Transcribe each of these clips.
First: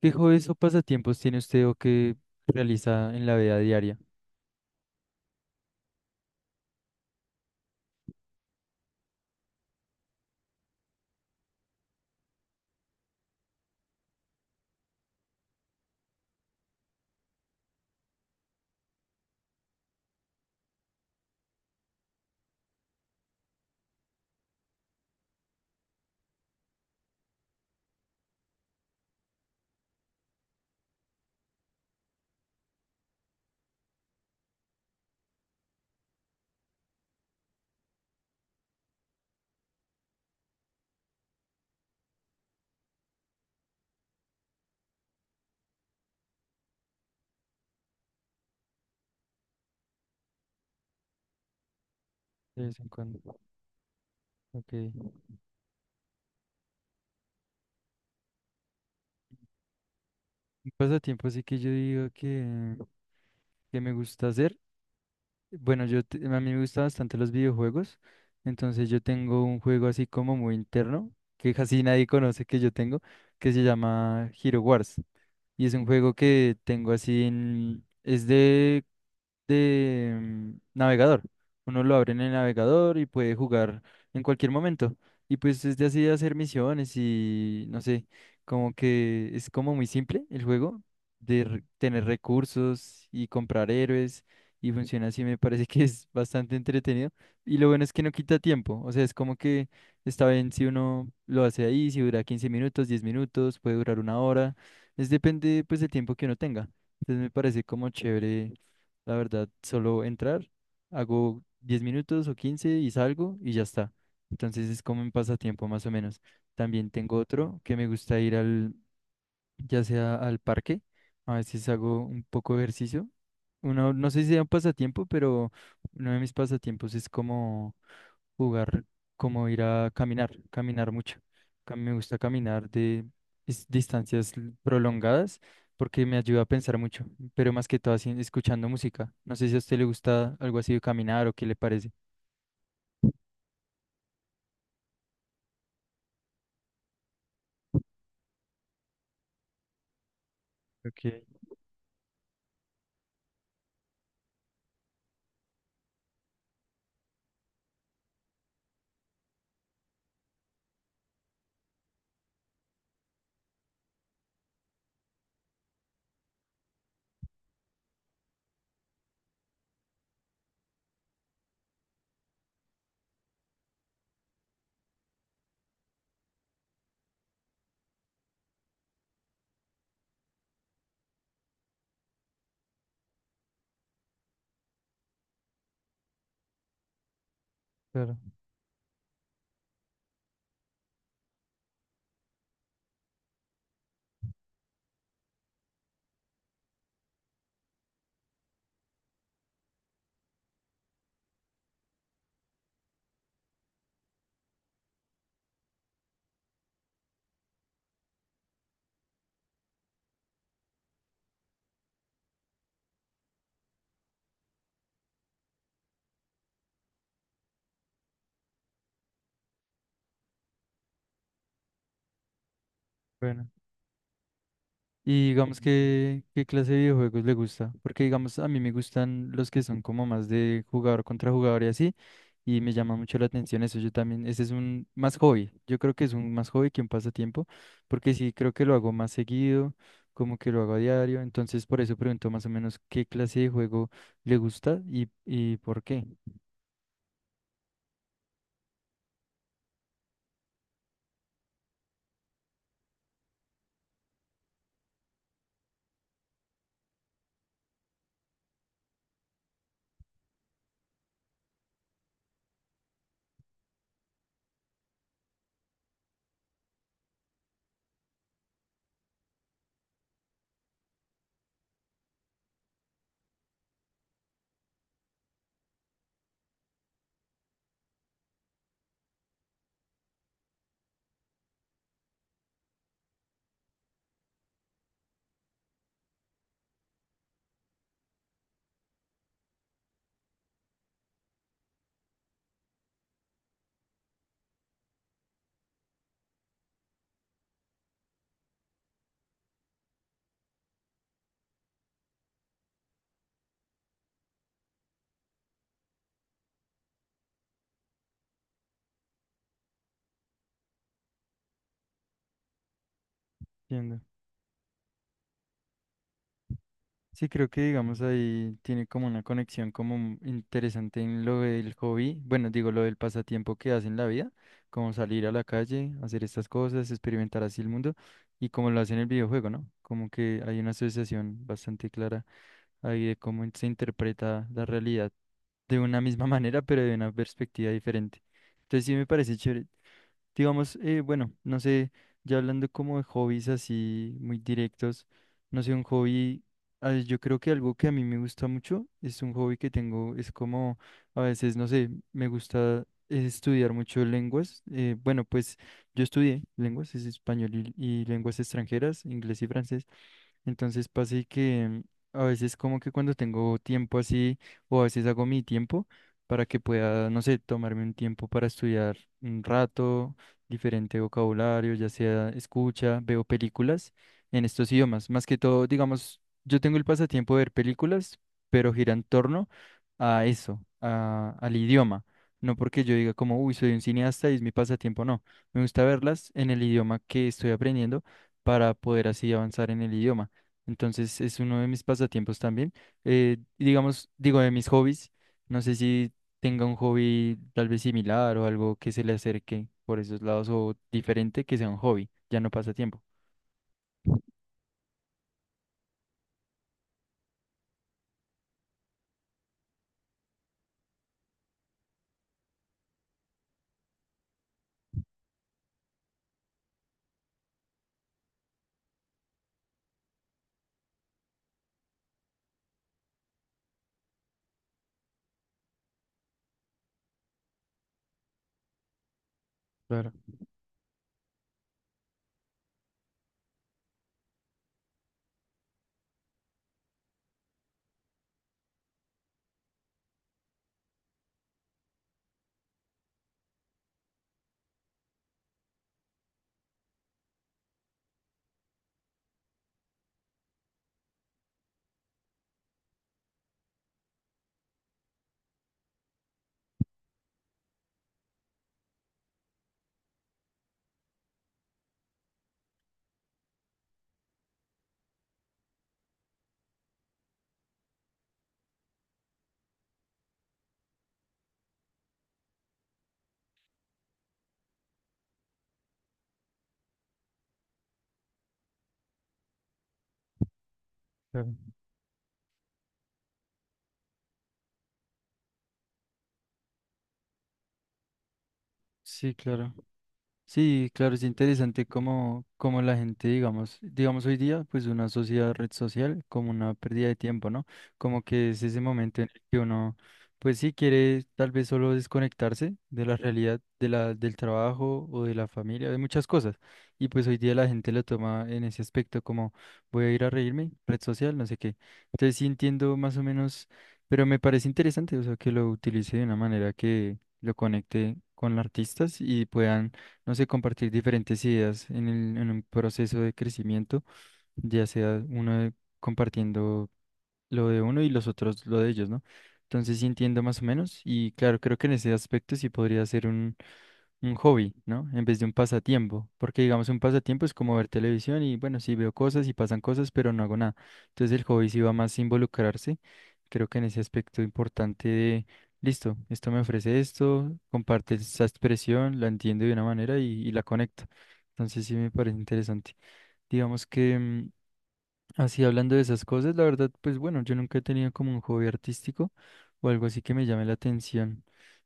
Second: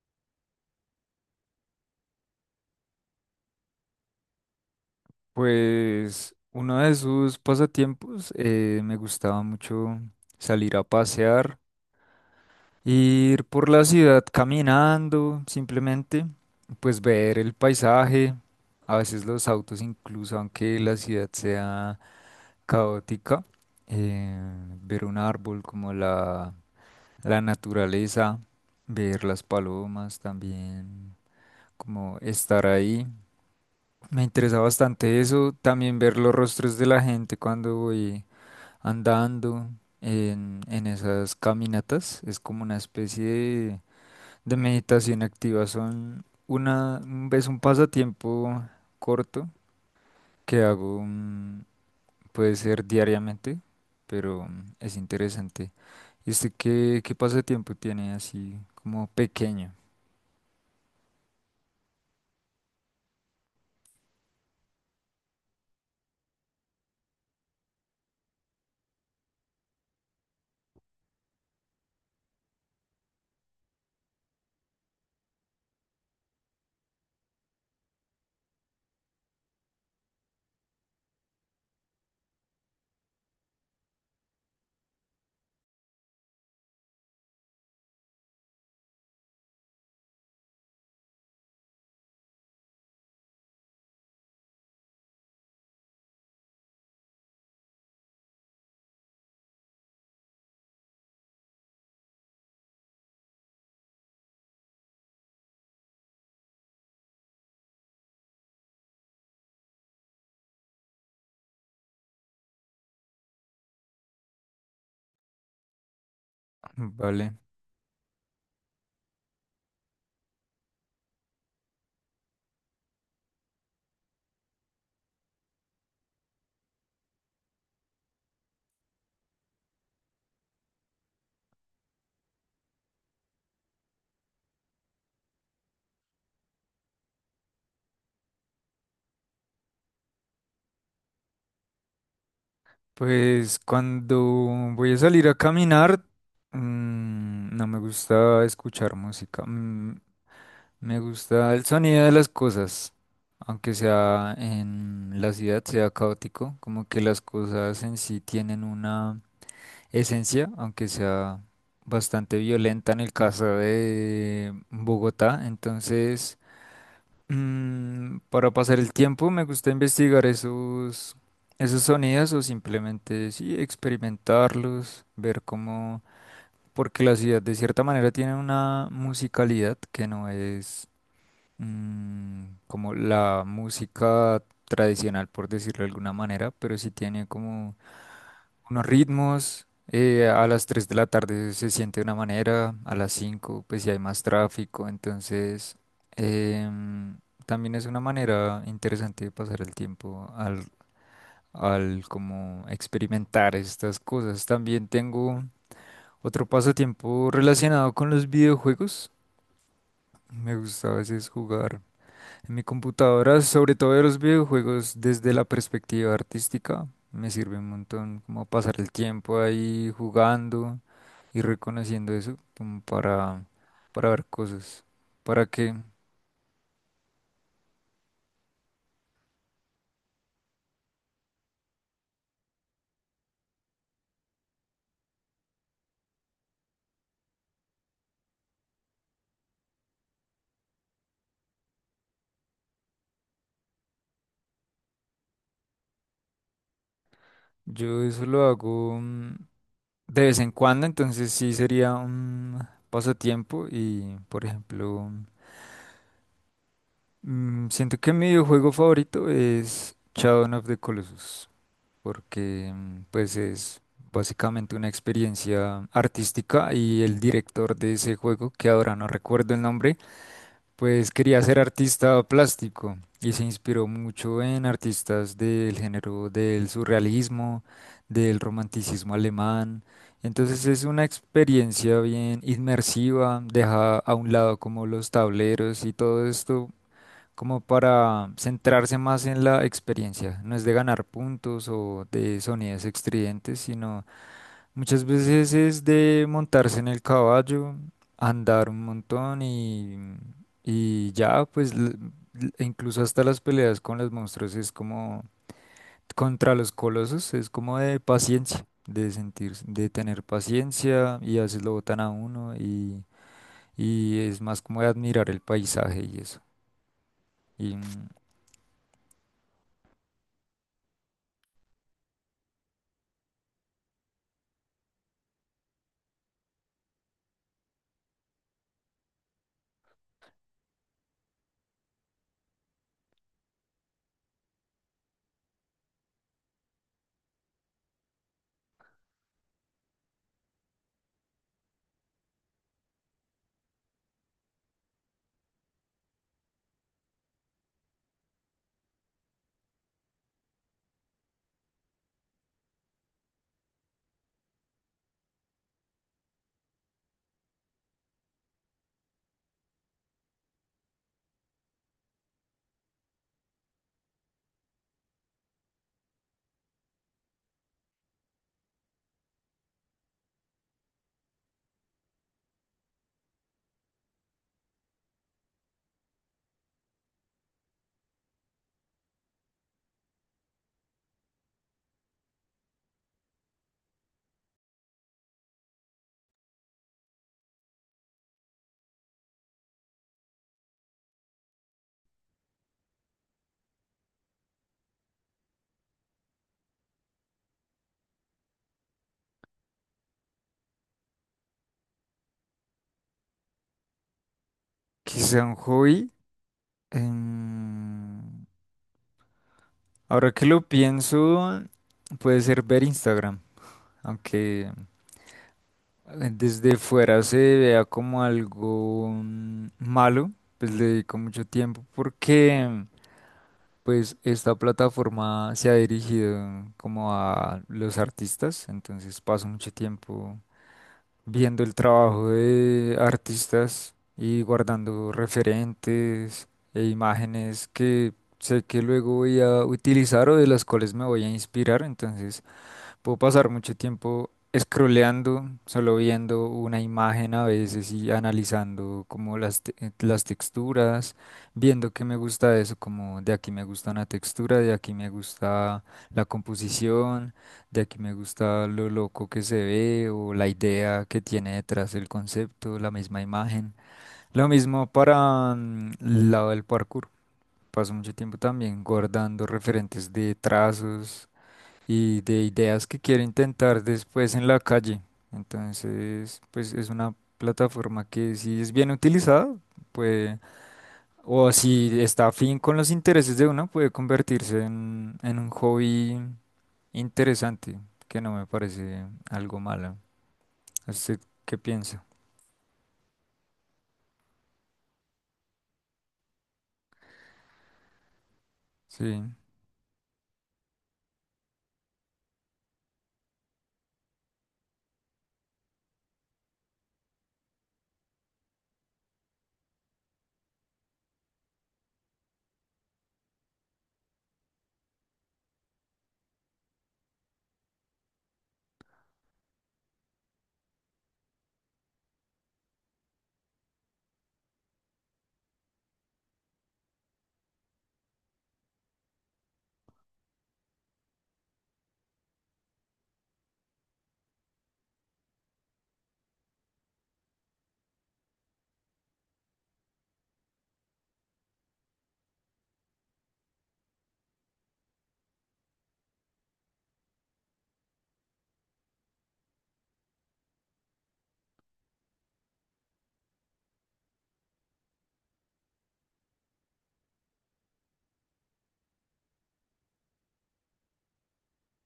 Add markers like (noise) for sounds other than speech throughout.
¿Qué hobbies o pasatiempos tiene usted o que realiza en la vida diaria? Pues uno de sus pasatiempos me gustaba mucho salir a pasear, ir por la ciudad caminando, simplemente, pues ver el paisaje, a veces los autos incluso, aunque la ciudad sea caótica, eh, ver un árbol como la naturaleza, ver las palomas también, como estar ahí. Me interesa bastante eso, también ver los rostros de la gente cuando voy andando en esas caminatas. Es como una especie de meditación activa. Son una, es un pasatiempo corto que hago, puede De vez ser en cuando. diariamente, pero Ok. Es interesante. ¿Y usted qué, qué pasatiempo tiene así como pequeño? Un pasatiempo así que yo digo que me gusta hacer. Bueno, a mí me gustan bastante los videojuegos, entonces yo tengo un juego así como muy interno que casi nadie conoce que yo tengo, que se llama Hero Wars, y es un juego que tengo así en es de navegador. Uno lo abre en el navegador y puede jugar en cualquier momento. Y pues es de así hacer misiones y no sé, como que es como muy simple el juego de tener recursos y comprar héroes y funciona así, me parece que es bastante entretenido. Y lo bueno es que no quita tiempo, o sea, es como que está bien si uno lo hace ahí, si dura 15 minutos, 10 minutos, puede durar una hora, es depende pues del tiempo que uno tenga. Entonces me parece como chévere la verdad, solo entrar, hago 10 minutos o 15 y salgo y ya está. Entonces es como un pasatiempo más o menos. También tengo Vale. otro que me gusta ir al, ya sea al parque, a veces hago un poco de ejercicio. Uno, no sé si sea un pasatiempo, pero uno de mis pasatiempos es como jugar, como ir a caminar, caminar mucho. Me gusta caminar de distancias prolongadas porque me ayuda a pensar mucho, pero más que todo así, escuchando música. No sé si a usted le gusta algo así de caminar o qué le parece. Pues cuando voy a salir a caminar, no me gusta escuchar música. Mm, Me Ok, gusta el sonido de las cosas, aunque sea en la ciudad, sea caótico, como que las cosas en sí tienen una esencia, aunque sea bastante violenta en el caso de Bogotá. Entonces, para pasar el tiempo me gusta investigar esos sonidos o simplemente sí, experimentarlos, ver cómo. Porque la ciudad de cierta manera tiene una musicalidad que no es, como la música tradicional, por decirlo de alguna manera, pero sí tiene como claro, unos ritmos. A las 3 de la tarde se siente de una manera, a las 5 pues si hay más tráfico, entonces em, también es una manera interesante de pasar el tiempo al como experimentar estas cosas. También tengo otro pasatiempo relacionado con los videojuegos. Me gusta a veces jugar en mi computadora, sobre todo de los videojuegos, desde la perspectiva artística. Me sirve un montón como pasar el tiempo ahí jugando y reconociendo eso como para, bueno. para ver cosas. Y ¿Para digamos que que, ¿qué clase de videojuegos le gusta? Porque digamos, a mí me gustan los que son como más de jugador contra jugador y así, y me llama mucho la atención eso. Yo también, ese es un más hobby. Yo creo que es un más hobby que un pasatiempo, porque sí creo que lo hago más seguido, como que lo hago a diario. Entonces, por eso pregunto más o menos qué clase de juego le gusta y por qué. Yo eso lo hago, de vez en cuando, entonces sí sería un pasatiempo y, por ejemplo, siento que mi videojuego favorito es Shadow of the Colossus. Porque pues es básicamente una experiencia artística y el director de ese juego, que ahora no recuerdo el nombre, pues quería ser artista plástico y se inspiró mucho en artistas del género del surrealismo, del romanticismo alemán. Entonces es una experiencia bien inmersiva, deja a un lado como los tableros y todo esto como para centrarse más en la experiencia. No es de ganar puntos o de sonidos estridentes, sino muchas veces es de montarse en el caballo, andar un montón y ya, pues e incluso hasta las peleas con los monstruos es como contra los colosos, es como de paciencia, de sentir, de tener paciencia, y a veces lo botan a uno, y, Entiendo. y es más como de admirar el paisaje y eso. Sí, creo que Y digamos ahí tiene como una conexión como interesante en lo del hobby, bueno, digo lo del pasatiempo que hace en la vida, como salir a la calle, hacer estas cosas, experimentar así el mundo y como lo hace en el videojuego, ¿no? Como que hay una asociación bastante clara ahí de cómo se interpreta la realidad de una misma (laughs) manera, pero de una perspectiva diferente. Entonces sí me parece chévere. Digamos, bueno, no sé, ya hablando como de hobbies así muy directos, no sé, un hobby, ah, yo creo que algo que a mí me gusta mucho es un hobby que tengo, es como a veces, no sé, me gusta estudiar mucho lenguas. Bueno, pues yo estudié lenguas, es español y lenguas extranjeras, inglés y francés. Entonces pasa y que a veces como que cuando tengo tiempo así, o a veces hago mi tiempo para que pueda, no sé, tomarme un tiempo para estudiar un rato, diferente vocabulario, ya sea escucha, veo películas en estos idiomas. Más que todo, digamos, yo tengo el pasatiempo de ver películas, pero gira en torno a eso, al idioma. No porque yo diga como, uy, soy un cineasta y es mi pasatiempo, no. Me gusta verlas en el idioma que estoy aprendiendo para poder así avanzar en el idioma. Entonces es uno de mis pasatiempos también. Digamos, digo, de mis hobbies. No sé si tenga un hobby tal vez similar o algo que se le acerque por esos lados o diferente que sea un hobby, ya no pasatiempo. quizá un hobby, Em, ahora que lo pienso, puede ser ver Instagram, aunque desde fuera se vea como algo malo, pues le dedico mucho tiempo porque pues esta plataforma se ha dirigido como a los artistas, entonces paso mucho Claro, tiempo viendo el trabajo de artistas y guardando referentes e imágenes que sé que luego voy a utilizar o de las cuales me voy a inspirar. Entonces puedo pasar mucho tiempo scrolleando, solo viendo una imagen a veces y analizando como las texturas, viendo qué me gusta de eso, como de aquí me gusta una textura, de aquí me gusta la composición, de aquí me gusta lo loco que se ve o la idea que tiene detrás el concepto, la misma imagen. Lo mismo para, el lado del parkour. Paso mucho tiempo también guardando referentes de trazos y de ideas que quiero intentar después en la calle. Entonces, pues es una plataforma que si es bien utilizada, puede, o claro. si está afín con los intereses de uno, puede convertirse en un hobby interesante, que no me parece Sí, algo claro. malo. Sí, claro, ¿Usted es qué interesante piensa? cómo la gente, digamos hoy día, pues una sociedad red social como una pérdida de tiempo, ¿no? Como que es ese momento Sí, en el que uno, pues sí quiere tal vez solo desconectarse de la realidad, del trabajo o de la familia, de muchas cosas. Y pues hoy día la gente lo toma en ese aspecto como voy a ir a reírme, red social, no sé qué. Entonces sí entiendo más o menos, pero me parece interesante, o sea, que lo utilice de una manera que lo conecte con los artistas y puedan no sé, compartir diferentes ideas en un proceso de crecimiento, ya sea compartiendo lo de uno y los otros lo de ellos, ¿no? Entonces sí entiendo más o menos y claro, creo que en ese aspecto sí podría ser un hobby, ¿no? En vez de un pasatiempo, porque digamos un pasatiempo es como ver televisión y bueno, sí veo cosas y pasan cosas, pero no hago nada. Entonces el hobby sí va más a involucrarse. Creo que en ese aspecto importante de, listo, esto me ofrece esto, comparte esa expresión, la entiendo de una manera y la conecto. Entonces sí me parece interesante. Digamos que así hablando de esas cosas, la verdad, pues bueno, yo nunca he tenido como un hobby artístico o algo así que me llame la atención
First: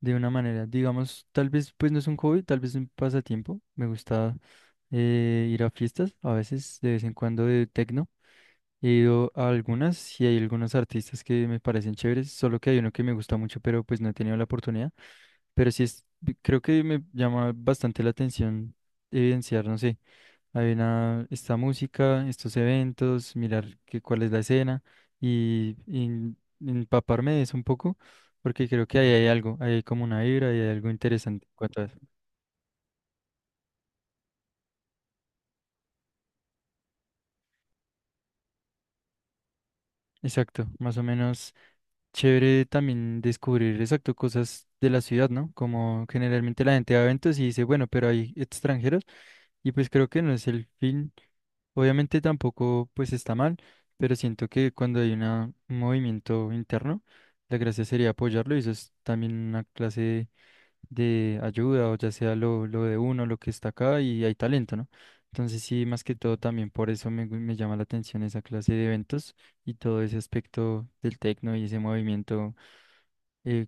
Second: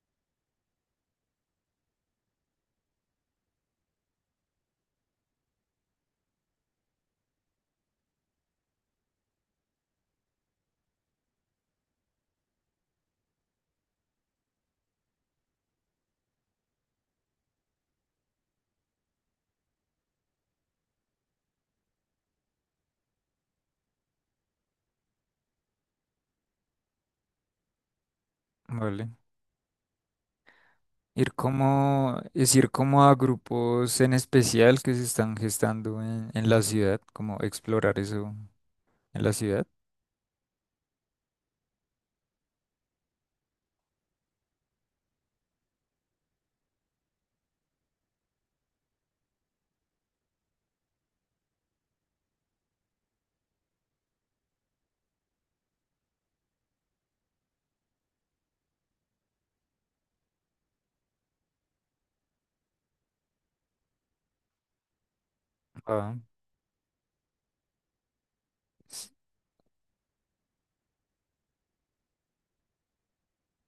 de una manera. Digamos, tal vez pues no es un hobby, tal vez un pasatiempo. Me gusta ir a fiestas, a veces de vez en cuando de techno. He ido a algunas y hay algunos artistas que me parecen chéveres, solo que hay uno que me gusta mucho, pero pues no he tenido la oportunidad. Pero sí es, creo que me llama bastante la atención evidenciar, no sé. Hay una, esta música, estos eventos, mirar qué cuál es la escena y empaparme de eso un poco, porque creo que ahí vale. hay algo, ahí hay como una vibra y hay algo Ir interesante. como, es ir como a grupos en especial que se están gestando en la ciudad, como explorar eso en la ciudad. Exacto, más o menos chévere también descubrir exacto cosas de la ciudad, ¿no? Como generalmente la gente va a eventos y dice, bueno, pero hay extranjeros y pues creo que no es el fin. Obviamente tampoco pues está mal, pero siento que cuando hay un movimiento interno, la gracia sería apoyarlo y eso es también una clase de ayuda o ya sea lo de uno, lo que está acá y hay talento, ¿no? Entonces sí, más que Ah, todo también por eso me llama la atención esa clase de sí. eventos y todo ese aspecto del tecno y ese movimiento eh,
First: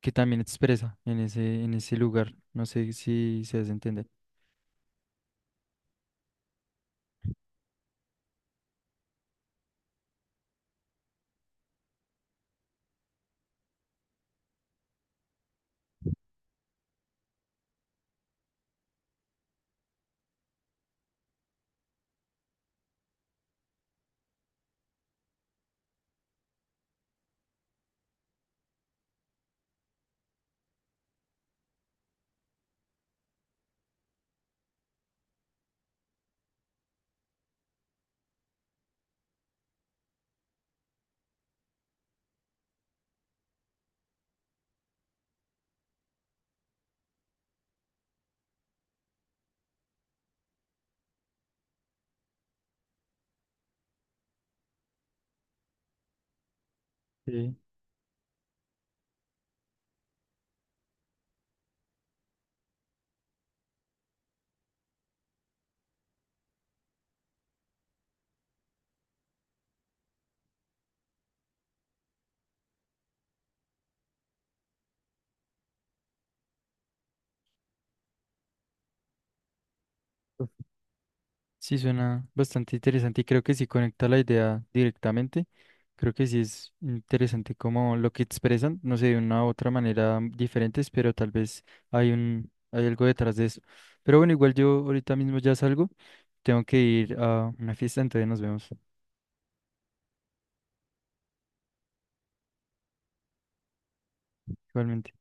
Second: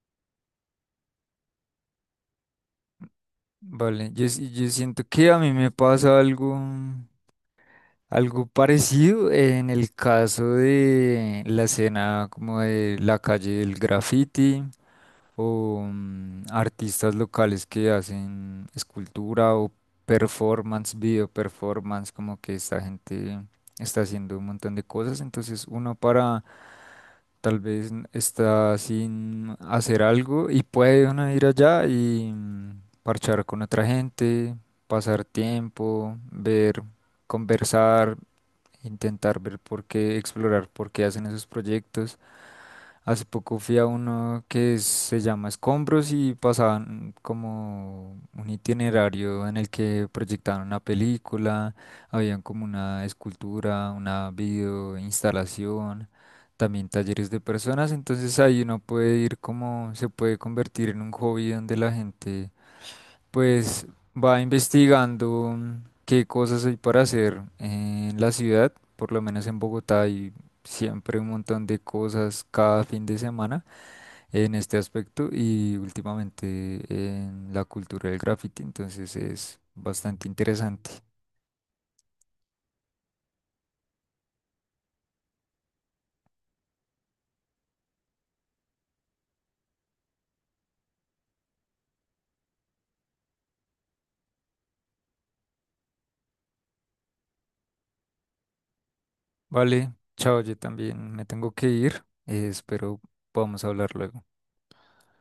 que también expresa en ese lugar. No sé si se hace entender. Vale, yo, sí, yo siento que a mí me pasa algo, algo parecido en el caso de la escena como de la calle del graffiti o artistas locales que hacen escultura o performance, video performance, como que esta gente está haciendo un montón de cosas, entonces uno para, tal vez está sin hacer algo y puede uno ir allá y, parchar con otra gente, pasar tiempo, ver, conversar, intentar ver por qué, explorar por qué hacen esos proyectos. Hace poco fui a uno que se llama Escombros y pasaban como un itinerario en el que proyectaban una película, habían como una escultura, una video instalación, también talleres de Sí. personas, entonces ahí uno puede ir como, se puede convertir en un hobby donde la gente pues va investigando, qué cosas hay para hacer en la ciudad, por lo menos en Bogotá hay siempre un montón de cosas cada fin de semana en este aspecto y últimamente en la cultura del graffiti, entonces es bastante interesante. Sí, suena bastante interesante y creo que sí conecta la idea directamente. Creo que sí es interesante como lo que expresan, no sé, de una u otra manera diferentes, pero tal vez hay un, hay algo detrás de eso. Pero bueno, igual yo ahorita mismo ya salgo, tengo que ir a una fiesta, entonces nos vemos Vale, chao, yo también me tengo que ir, espero podamos hablar luego. igualmente.